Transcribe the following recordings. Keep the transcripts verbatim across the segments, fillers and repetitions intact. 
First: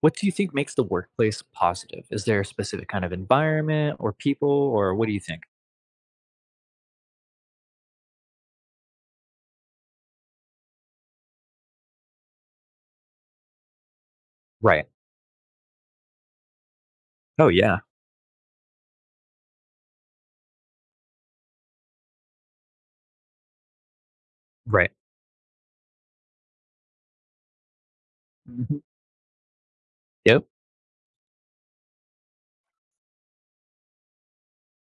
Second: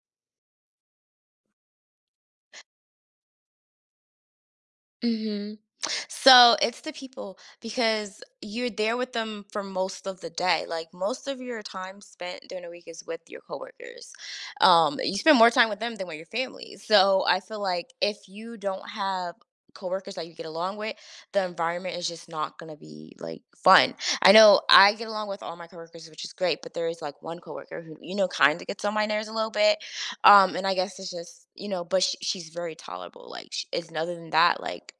What do you think makes the workplace positive? Is there a specific kind of environment or people, or what do you think? Hmm. So it's the people because you're there with them for most of the day. Like, most of your time spent during the week is with your coworkers. Right. Um, you spend more time with them than with your family. So I Oh feel yeah. like if you don't have coworkers that you get along with, the environment is just not gonna be like fun. I know Right. I get along with all my coworkers, which is great, but there is like one coworker who, you know, kind of Mhm. gets on my nerves a little bit. Yep. Um, and I guess it's just you know, but she, she's very tolerable. Like, sh- it's other than that, like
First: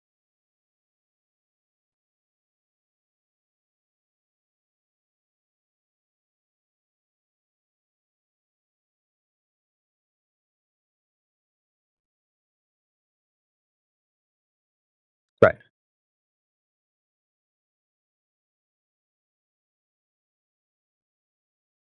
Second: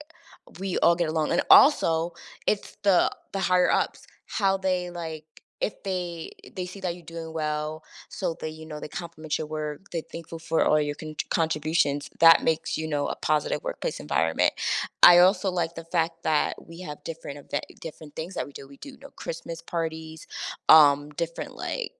we all get along. And also, it's the the higher ups, how they like if they they see that you're doing well, so they, you know, they compliment your work, they're thankful for all your con- contributions. That makes, you know, a positive workplace environment. I also Right. like the fact that we have different event, different things that we do. We do, you know, Christmas parties, um, different like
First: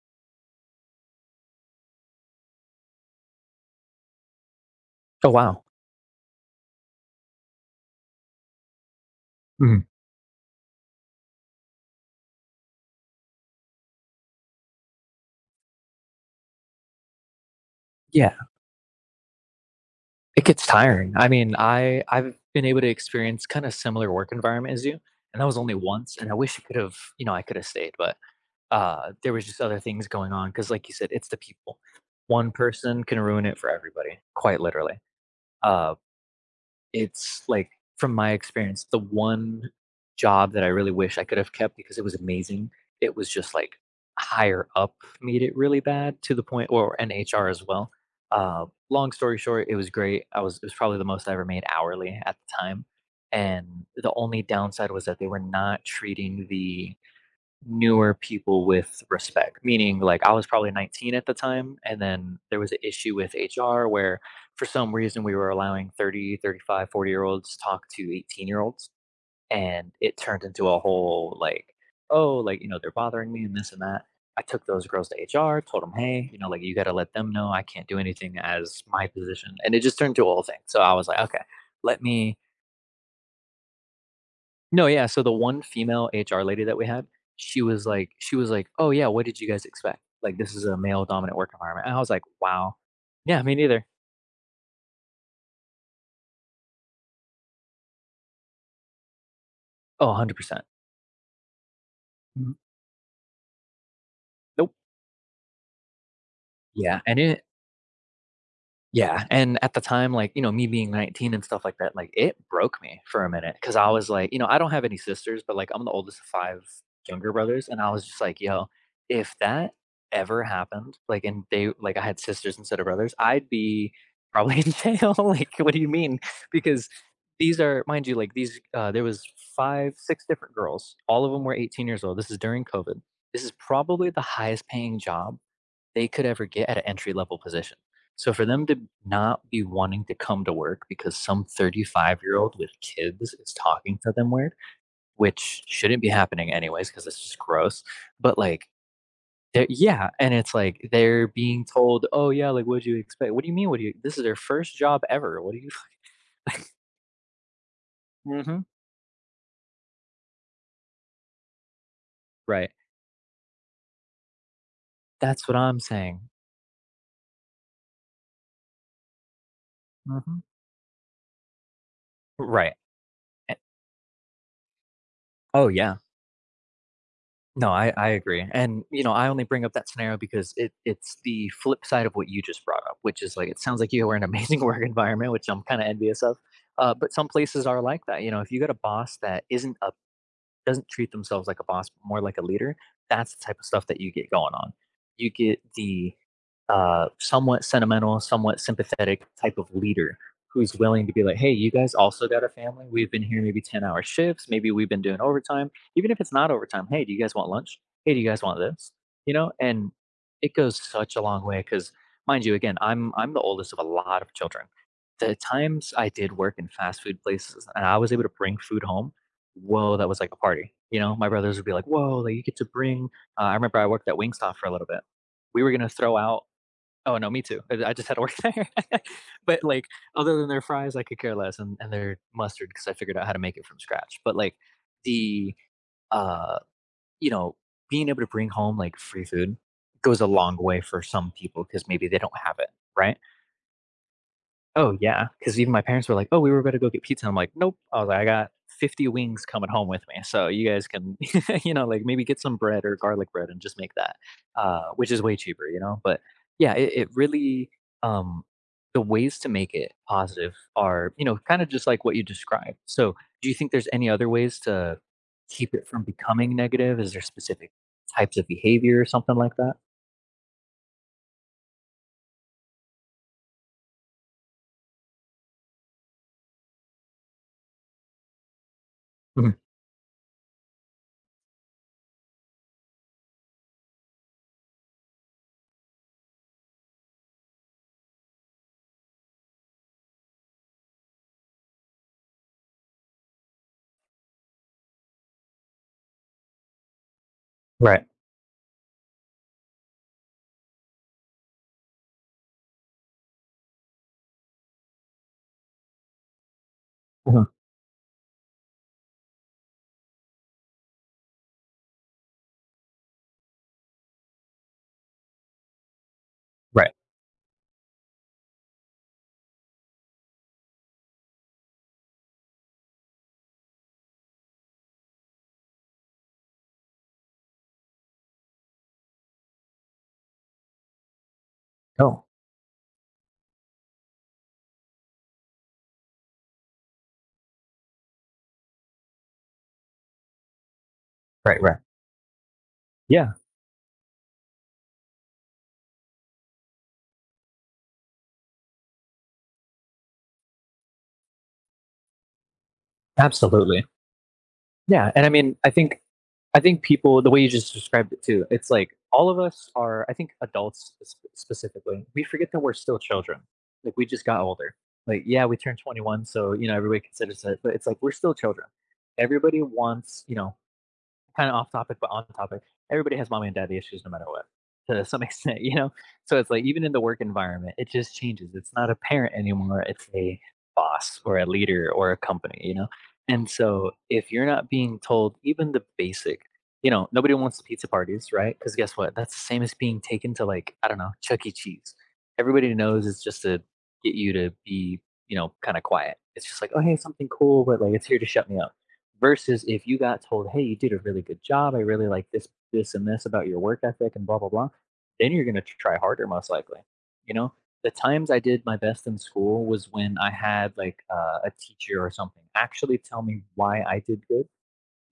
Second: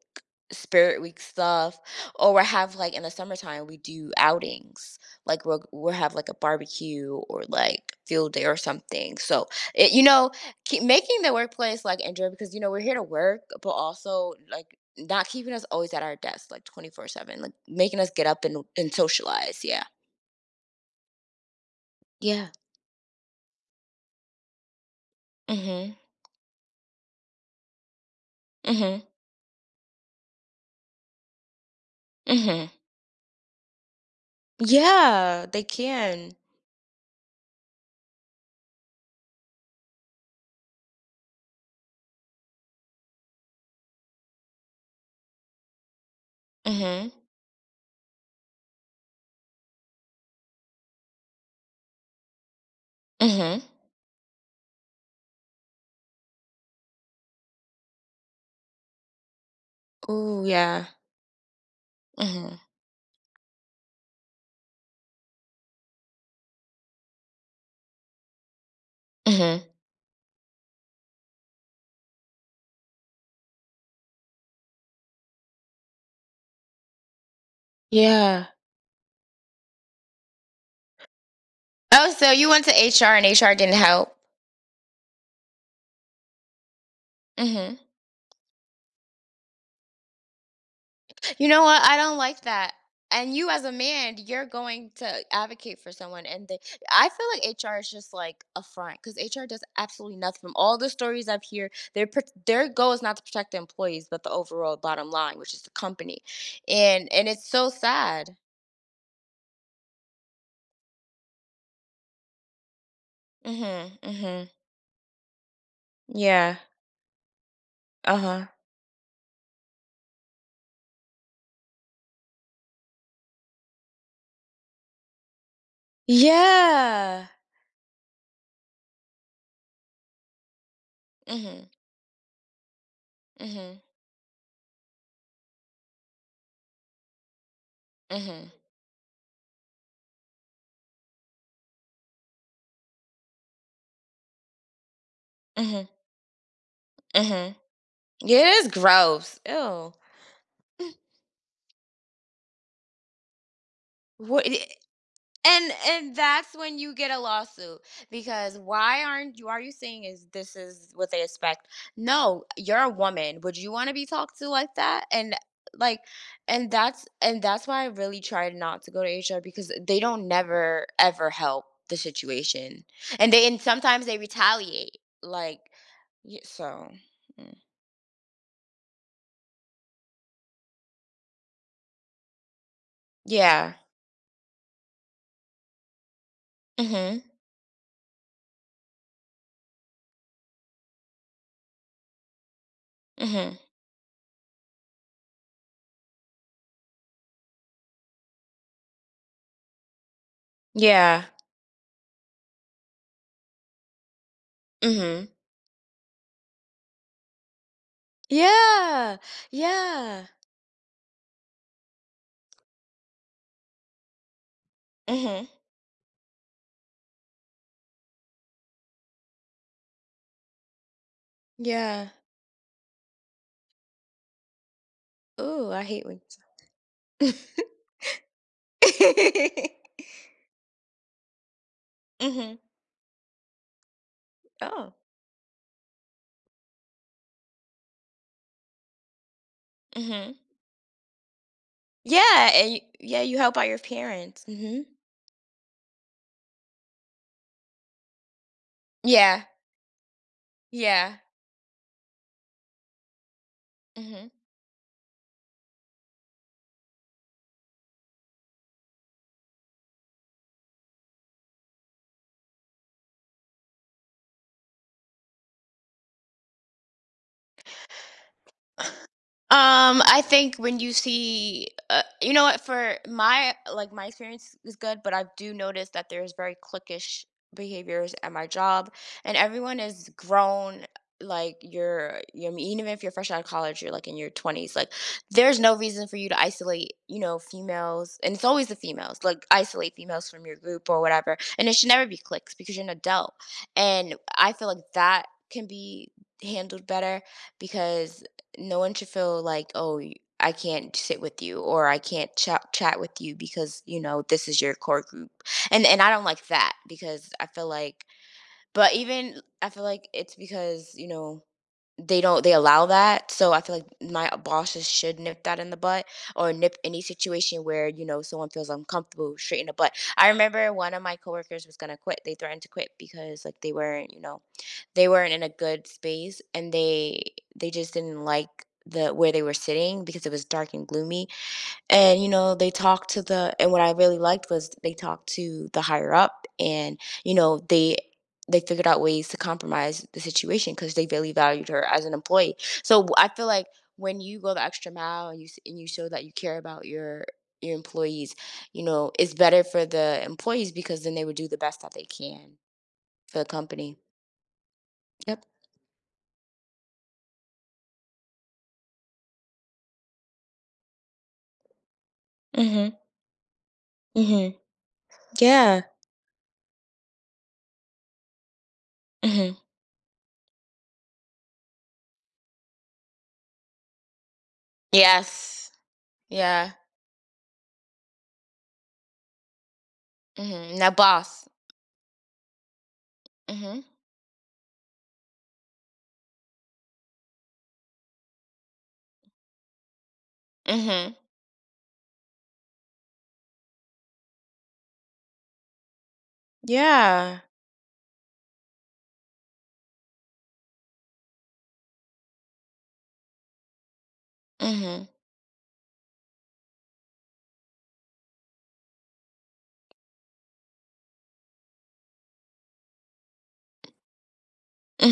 spirit week stuff, or we have like in the summertime we do outings, Oh like wow. we'll we'll have like a barbecue or like field day or something. So Mhm. it, you know, keep making the workplace like enjoy because you know we're here to work, but also like not keeping us always at our desk like twenty four seven, like making us get Yeah, up and and socialize. Yeah, it gets tiring. I mean, I I've yeah. been able to experience kind of similar work environment as you, and that was only Mhm. once. And I wish I could have, you know, I could have stayed, but Mhm. uh, there was just other things going on. Because, like you said, it's the people. One Mhm. person can ruin it for everybody, quite literally. Yeah, they Uh, can. It's, like, from my experience, the one job that I really wish I could have kept because it was amazing, it was just, like, higher up made it really bad to the point or and Mhm. H R as well. Uh, long story short, it was great. I was It was probably the most I ever made hourly at the time, Mhm. and the only downside was that they were not treating the newer people with respect. Meaning, like, I Ooh, was probably yeah. nineteen at the time, and then there Mhm. was an issue with H R where, for some reason, we were allowing thirty, thirty-five, forty year olds talk to eighteen-year-olds, Mhm. and it turned into a whole, like, "Oh," like, you know, "they're bothering me," and this and that. I took those girls to H R, told them, "Hey," you know, like, "you gotta let them know I can't do anything Yeah. as my position," and it just turned to a whole thing. So I was like, "Okay, let Oh, so me" you went to H R and H R didn't help. no, yeah, so the one female H R lady that we had, she Mhm. was like she was like, "Oh, yeah, what did you guys expect? Like, this is a male dominant You work know what? environment." And I I was don't like, like that. "Wow. And Yeah, you me as a neither." man, you're going to advocate for someone and they, I feel like H R is just like a front cuz H R does "Oh, absolutely nothing from one hundred percent." all the stories I've heard. Their pro- "Mm, Their goal is not to protect the employees, but the nope." overall bottom line, which is the company. Yeah, And and and it it's so sad. Yeah, and at the time, like, you know, me being nineteen and stuff like that, like, it broke me for a minute because I Mhm. was like, you know, Mhm. I don't have any sisters, but, like, I'm the oldest of Yeah. five younger brothers, and I was just like, Uh-huh. "Yo, if that ever happened, like, and they like, I had sisters instead of brothers, I'd be probably in jail." Like, "What do you mean?" Because Yeah. these are mind you, like, these uh, there was five, six different girls. All of them were Mhm. eighteen years old. This is during COVID. This is Mhm. probably the highest paying job they could ever get at an entry level position. So for Mhm. them to not be wanting to come to work because some thirty-five year old with kids is talking to them weird, which Mhm. shouldn't be happening anyways because it's just Mhm. gross. But Yeah, it like, is gross. they're- Ew. yeah, and it's like Mm. they're being told, "Oh yeah, like what do you expect? What do you mean? What do you? This is their What eh, first job ever. What do you?" And and that's when you get a lawsuit because Hmm. why aren't you are you saying is this is what they expect? No, Right. you're a woman. Would you want to be talked to like that? And That's what I'm like saying. and that's and that's why I really tried not to go to H R because they don't Hmm. never ever help the Right. situation. And they Eh. and Sometimes they retaliate like Oh yeah. y- so mm. No, I I agree, and, you know, I only bring up that scenario because it it's the flip side of what you just brought up, which is, like, it Yeah. sounds like you were in an amazing work environment, which I'm kinda envious of, uh, but Mhm. some places are like that, you know, if you got a boss that isn't a doesn't treat themselves like a boss, but more like a leader, that's the type Mhm. of stuff that you get going on. You get the uh, somewhat sentimental, somewhat sympathetic type of leader who's willing to be Yeah. like, hey, you guys also got a family. We've been here maybe ten hour shifts. Maybe we've been doing Mhm. overtime. Even if it's not overtime, hey, do you guys want lunch? Hey, do you guys want this? Yeah. You know, and Yeah. it goes such a long way because mind you, again, I'm I'm the oldest of a lot of children. The Mhm. times I did work in fast food places and I was able to bring food home, "Whoa, that was like a party," you know? My brothers would be like, Yeah. "Whoa, like you get to bring" uh, I remember I worked at Wingstop for a little bit. We were Ooh, I gonna hate throw wings. out oh, no, me too. I I just had to work there. But, like, other than their fries, I could care less, and and their Mhm. mustard because I figured out how to make it from scratch. But, like, Oh. the, uh, you know, being able to bring home, like, free food goes a Mhm. long way for some people because maybe they don't Yeah, have it, and you right? yeah, you help out your parents. Mhm. Oh, yeah, because even my parents were like, "Oh, we were gonna go get pizza." I'm like, "Nope." I was like, "I got fifty Yeah. wings coming home with me, so you guys can, Yeah. you know, like, maybe get some bread or garlic bread and just make that," Mhm. uh, which is way cheaper, you know? But, yeah, it it really, um the ways to make it positive are, you know, kinda just like what you described. So, do you think there's any other ways to keep it from becoming negative? Is there specific types of behavior or something like that? Um, I think when you see, uh, you know what, for my like my experience is good, but I do notice that there's very cliquish behaviors at my job, and Mhm, everyone is grown. Like you're, you're even if you're fresh out of college, you're like in your twenties. Like there's no reason for you to isolate, you know, females, and it's always the females. Like isolate females from your group or whatever, and it should never be cliques because you're an adult, and I feel like that can be handled better right, because no one should feel like, oh, y- I can't sit with you or I can't chat chat with you because, you know, this is your core group, and and I don't like that because mhm, I feel like, but even I feel like it's because, you know, they don't they allow that, so I feel like my bosses should nip that in the butt or nip right. any situation where, you know, someone feels uncomfortable straight in the butt. I remember one of my coworkers was gonna quit. They threatened to quit because like they weren't, you know, they weren't in a good space, and they they just didn't like the where they were sitting because it was dark and gloomy, and Oh, you know they talked to the and what I really liked was they talked to the higher up, and you know they they figured out ways to compromise the situation because they really right, valued right. her as an employee. So w- I Yeah, feel like when you go the extra mile and you s- and you show that you care about your your employees, you know it's better for the employees because then they would do the best that they can for the absolutely. company. Yeah, and I Yep. mean, I think I think people the way you just described it too, it's like all of us are I think adults sp- specifically, we forget that we're Mhm. still children. Like we just got Mhm. older. Like yeah, we turned Yeah. twenty-one, so you know everybody considers it, but it's like we're still children. Mhm. Everybody wants, you know, kind of off topic, but on topic. Everybody has mommy and daddy issues no matter what, to some extent, Yes. you know? So it's like, Yeah. even in the work environment, it just changes. It's not a parent anymore, it's a Mhm. Now boss or a boss. leader or a company, you know? And Mhm. so if you're not being told even the basic, you know, nobody wants pizza parties, right? Because guess what? That's the same as being taken to, like, I don't know, Mhm. Chuck E. Cheese. Everybody knows it's just to get you to be, you know, kind of quiet. It's just like, oh, hey, something Yeah. cool, but like, it's here to shut me up. Versus if you got told, "Hey, you did a really good job. I really like this, this, and this about your work ethic and blah blah blah," Mhm. then you're gonna try harder most likely. You know, the times I did my best in school was when I had like uh, a teacher or something actually tell me why I did good,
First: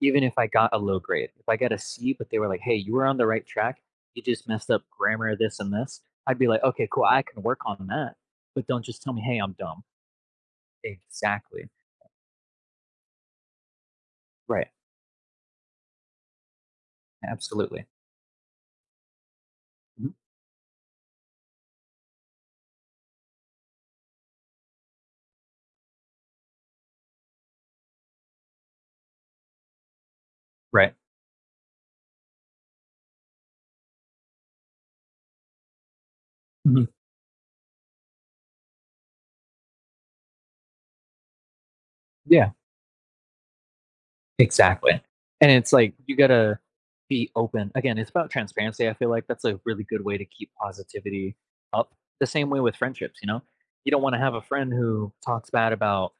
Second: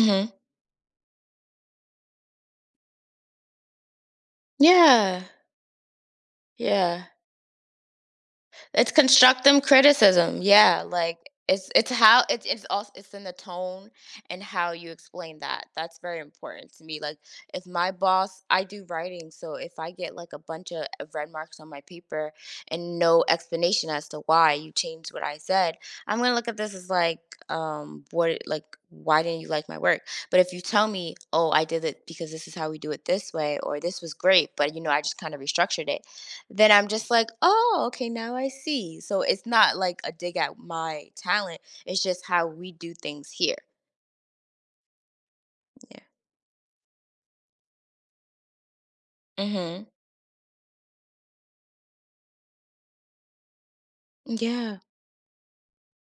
even if I got a low grade. If I got a C, but they were like, "Hey, you were on the right track. You just messed up Yeah. grammar, this and this." I'd be like, "Okay, cool. Yeah. I can work on that." But don't It's just tell me, "Hey, I'm constructive dumb." criticism. Yeah, like Exactly. it's it's how it's it's also it's in the tone and Right. how you explain that. That's very important to me. Like if Absolutely. my boss, I do writing, so if I Mhm. get like a bunch of of red marks on my paper and no explanation as to why you changed what I said, I'm gonna look at this as like um what like why didn't you like my work? But if you tell Right. me, oh, I did it because this is how we do it this way, or this was great, but you know, I just kind of restructured it, then I'm Mhm. just like, oh, okay, now I see. So it's not like a dig at my talent. It's just how Yeah. we do things here. Exactly. And it's like Yeah. you gotta be open. Again, it's about transparency. I feel like that's a really Mm-hmm. good way to keep positivity up. The same way with friendships, you know? You don't wanna have a friend Yeah. who talks bad about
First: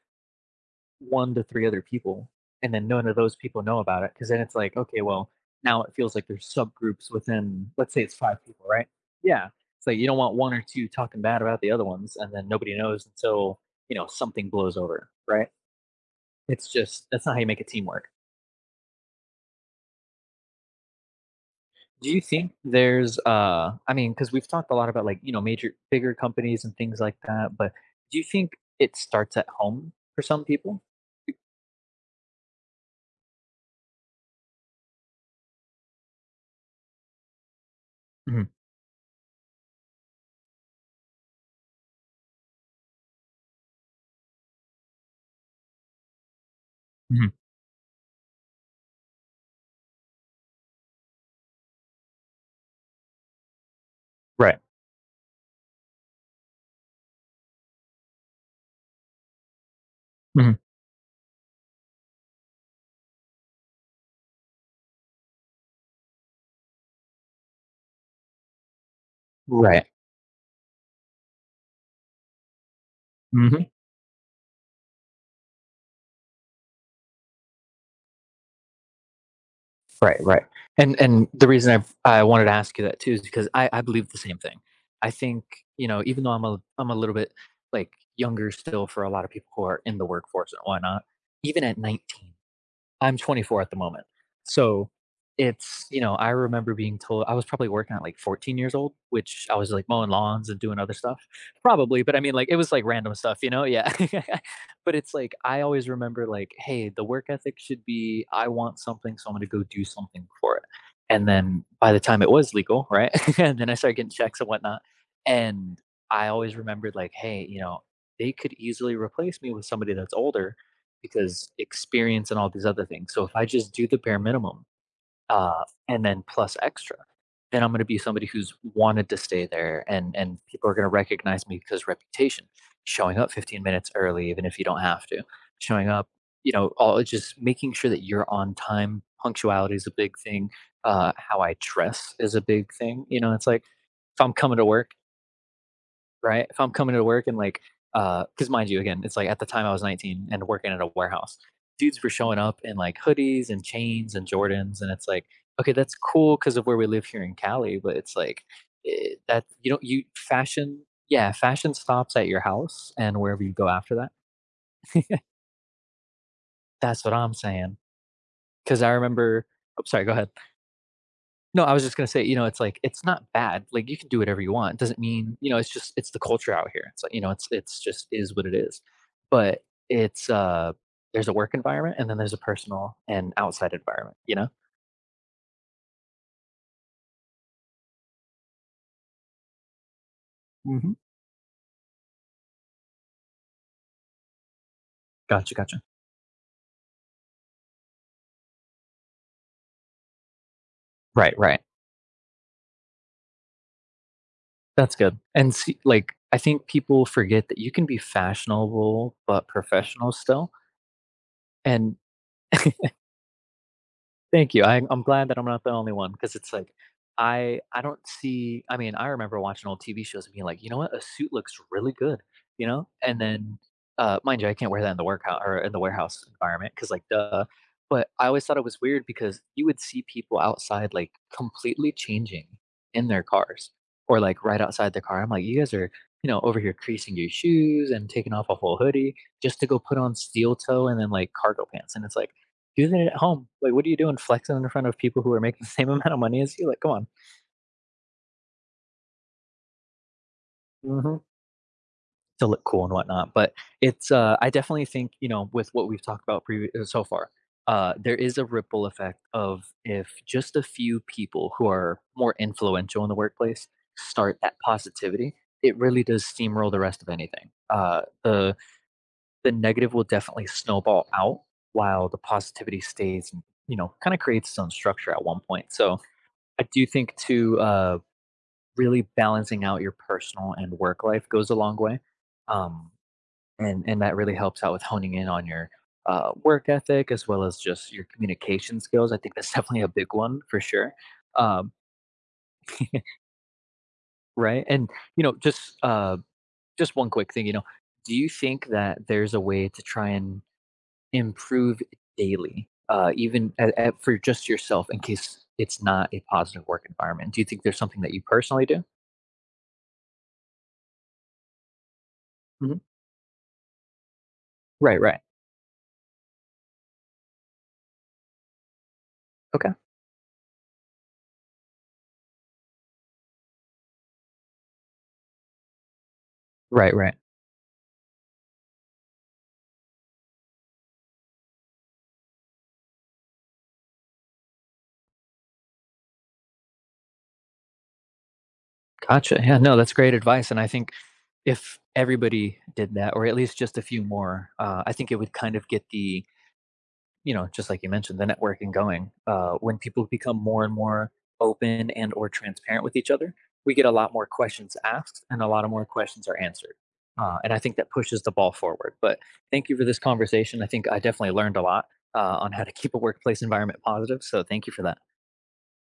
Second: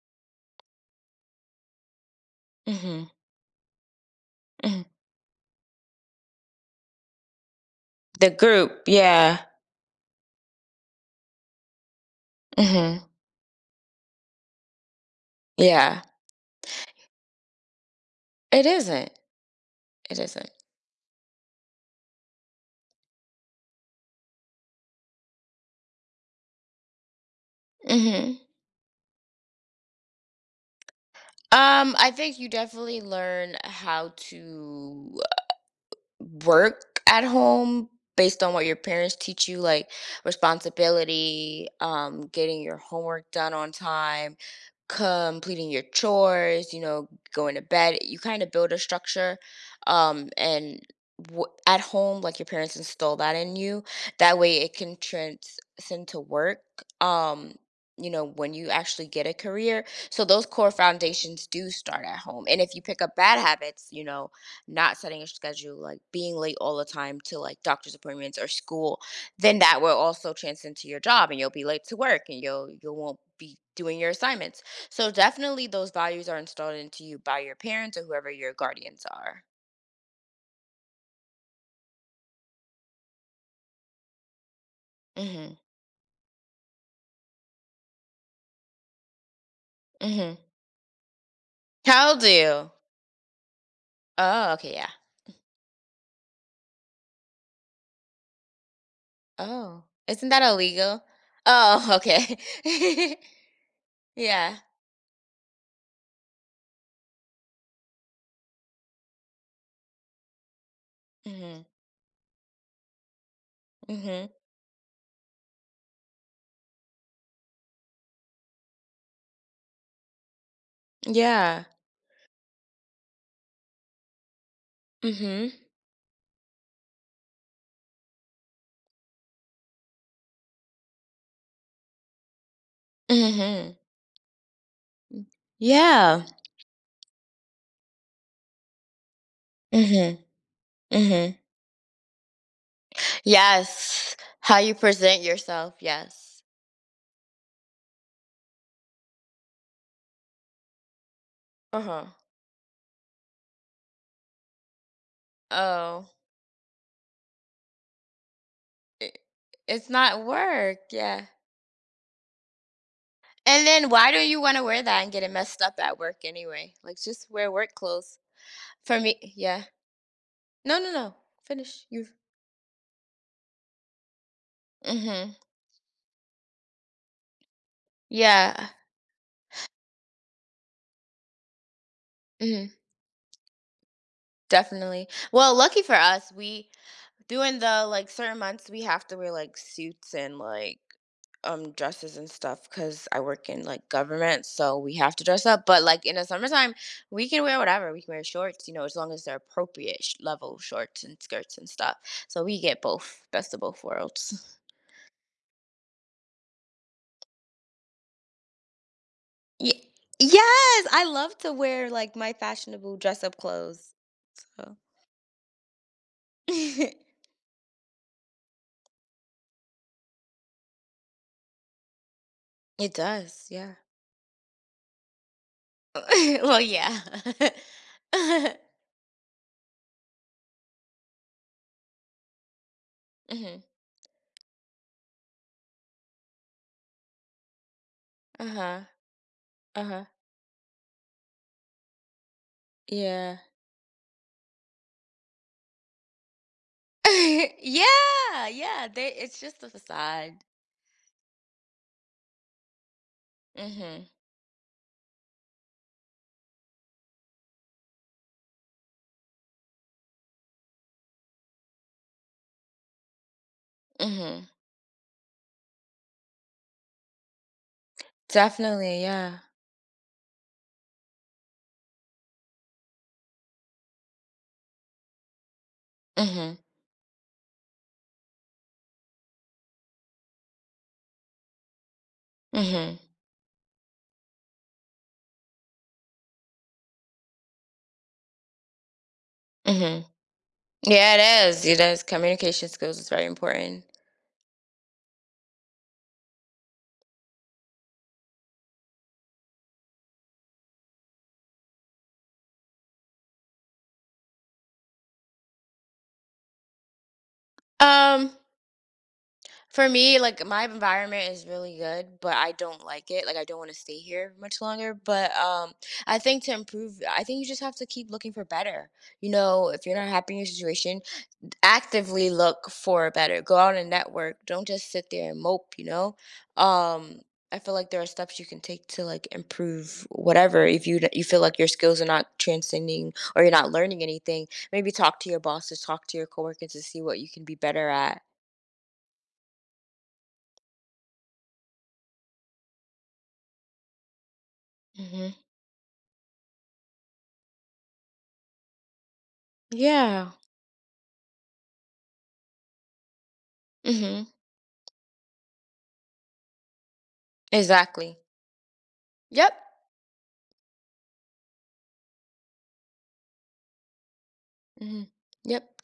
one to three other people and then none Mm-hmm. of those people know about it. Cause then it's like, Hmm. okay, well, now it feels like there's subgroups within let's say it's The five people, group. right? Yeah. Yeah. So you don't want one or two talking bad about the other ones and then nobody Mm-hmm. knows until, you know, something blows over, right? Yeah. It's just that's not how you make a teamwork. It isn't. It isn't. Do you think there's, uh, I mean, because we've talked a lot about like, you know, major, bigger companies and things like that, but do you Mm-hmm. think it starts at home for some people? Um, I think you definitely learn how to work at home based Mhm, on what your parents teach you, like responsibility, um getting your homework done on time, completing your chores, you know, mhm, going to bed. You kind of build a structure, um and w- at home like your parents install that in you that right, way it can transcend to work, um you know, when you actually get a career. So those mhm, core foundations do start at home, and if you pick up bad habits, you know, not setting a schedule, like being late all the time to like doctor's appointments or school, then that right, will also trans to your job and you'll be late to work and you'll you won't be mhm, doing your assignments. So definitely those values are installed into you by your parents or whoever your guardians are. right, right. And and the reason I've I wanted to ask you that too is because I I believe the same thing. I think Mhm. you know even though I'm a I'm a little bit like younger still for a lot of people who are in the Mhm. workforce and whatnot, even at How do nineteen. you? I'm twenty-four at the moment. Oh, okay, So yeah. it's, you know, I remember being told I was probably working at like fourteen years old, which I was Oh. like mowing Isn't that lawns and doing other illegal? stuff. Oh, Probably, but I mean okay. like it was like random stuff, you know? Yeah. Yeah. But it's like I always remember like, hey, the work ethic should be I want something, so I'm gonna go do something for it. And then Mhm. by the time it was legal, right? And then I started getting Mhm. checks and whatnot. And I always remembered like, hey, you know, they could easily replace me with somebody that's older because Yeah. experience and all these other things. So if I just do the bare minimum Mhm. uh, and then plus extra, then I'm going to be somebody who's wanted to stay there, and and people are going to recognize me because reputation, showing up fifteen Mhm. minutes early even if you don't have to, showing up, Yeah. you know, all just making sure that you're on time. Punctuality is a big Mhm. thing. Uh, how Mhm. I dress is a big thing. You know, it's like Yes. if I'm coming How to you work. present yourself, yes. Right? If I'm coming to work and like, uh, because mind you, again, it's like at the time I was nineteen and working at a warehouse, dudes Uh-huh. were showing up in like hoodies and chains and Jordans, and it's like, okay, that's Oh. cool because of where we live here in Cali, but it's like i- eh, that you don't It's you not work, fashion, yeah. yeah, fashion stops at your house and wherever you And go then after that. why do you want to wear that and get it messed up at work anyway? Like That's what just I'm wear work saying. clothes. Because I For me, remember, yeah. oh, sorry, go ahead. No, no, no. No, I was Finish. just gonna You. say, you know, it's like, it's not bad, like, you can do whatever you want, it doesn't mean Mhm. you know, it's just it's the culture out here, it's like, you know, it's it's just is what it Yeah. is, but it's, uh there's a work environment, and then there's a Mhm. personal and outside environment, you know? Definitely. Well, lucky for us, we during the like certain months, we have to wear like suits and like Mhm. um dresses and stuff because I work in like government, so we have to dress Gotcha, up. gotcha. But like in the summertime, we can wear whatever. We can wear shorts, you know, as long as they're appropriate sh- level shorts and Right, skirts right. and stuff. So we get both, best of both worlds. That's good, and see like, I think people forget that you can be fashionable, but Ye- professional still, yes, I love to wear and like my fashionable dress up clothes. thank you. So. I I'm glad that I'm not the only one because it's like, I I don't see I mean, I remember watching old T V shows and being like, "You know what? A suit looks really good," you know? It And does, then, yeah. uh, mind you, I can't wear that in the workout or in the warehouse Well, environment because, yeah. like, duh, but I always Hmm. thought it was weird because you would see people outside, like, completely changing in their cars or, like, right outside their car. I'm like, "You guys are, you know, over here creasing your shoes and taking off Uh a whole huh. hoodie just to go Uh put huh. on steel toe and then, like, cargo pants," and it's like, do that at Yeah. home. Like, what are you doing flexing in front of people who are making the same amount of money as you? Like, come on. Yeah, yeah, they it's just a facade. Hmm, to look cool and whatnot. But Mhm, it's uh, I definitely think you know with what we've talked about previ- uh, so far, uh, there is a ripple effect of if just a few people who are more influential in the workplace start mhm. that positivity, it really does steamroll the rest of anything. Uh, the Definitely, yeah. the negative will definitely snowball out while the positivity stays. You know, kind of creates its own structure at one point. So Mhm, I do think to uh, really balancing out your personal and work life goes a long way. Um, mhm, and, and that really helps out with honing in on your uh, work ethic as well as just your communication skills. I think that's definitely a mhm. big one for sure. Yeah, it is, Um, it is. Communication skills is very important. right. And, you know, just, uh, just one quick thing, you know, do you think that there's a way to try and improve daily, uh, even at, at, for just yourself in case it's not a positive work environment? Do you think there's something that you Um, personally do? for me, like, my environment is really good, but I Hmm. don't like it, like, I don't wanna stay here much longer, Right. Right. but, um, I think to improve I think you just have to keep looking for better. You know, Okay. if you're not happy in your situation, actively look for better, go out and network, don't just sit there and mope, you know. Right. Right. um I feel like there are steps you can take to like improve whatever, if you d- you feel like your skills are not transcending or you're not learning anything, maybe talk to your bosses, talk to your coworkers to see what you can be better at. Gotcha. Yeah, no, that's great advice. And I think if everybody did that, or at least just a few more, uh, I think it would Hmm. kind of get the, you know, just like you mentioned, the networking going. Uh, when people Yeah. become more and more open and or transparent with each other, we get a lot Hmm. more questions asked and a lot of more questions are answered. Uh, and I think that Exactly. pushes the ball forward. But Yep. thank you for this conversation. I think I definitely learned a lot uh, on how to keep a workplace environment positive. So thank you for that. Hmm. Yep.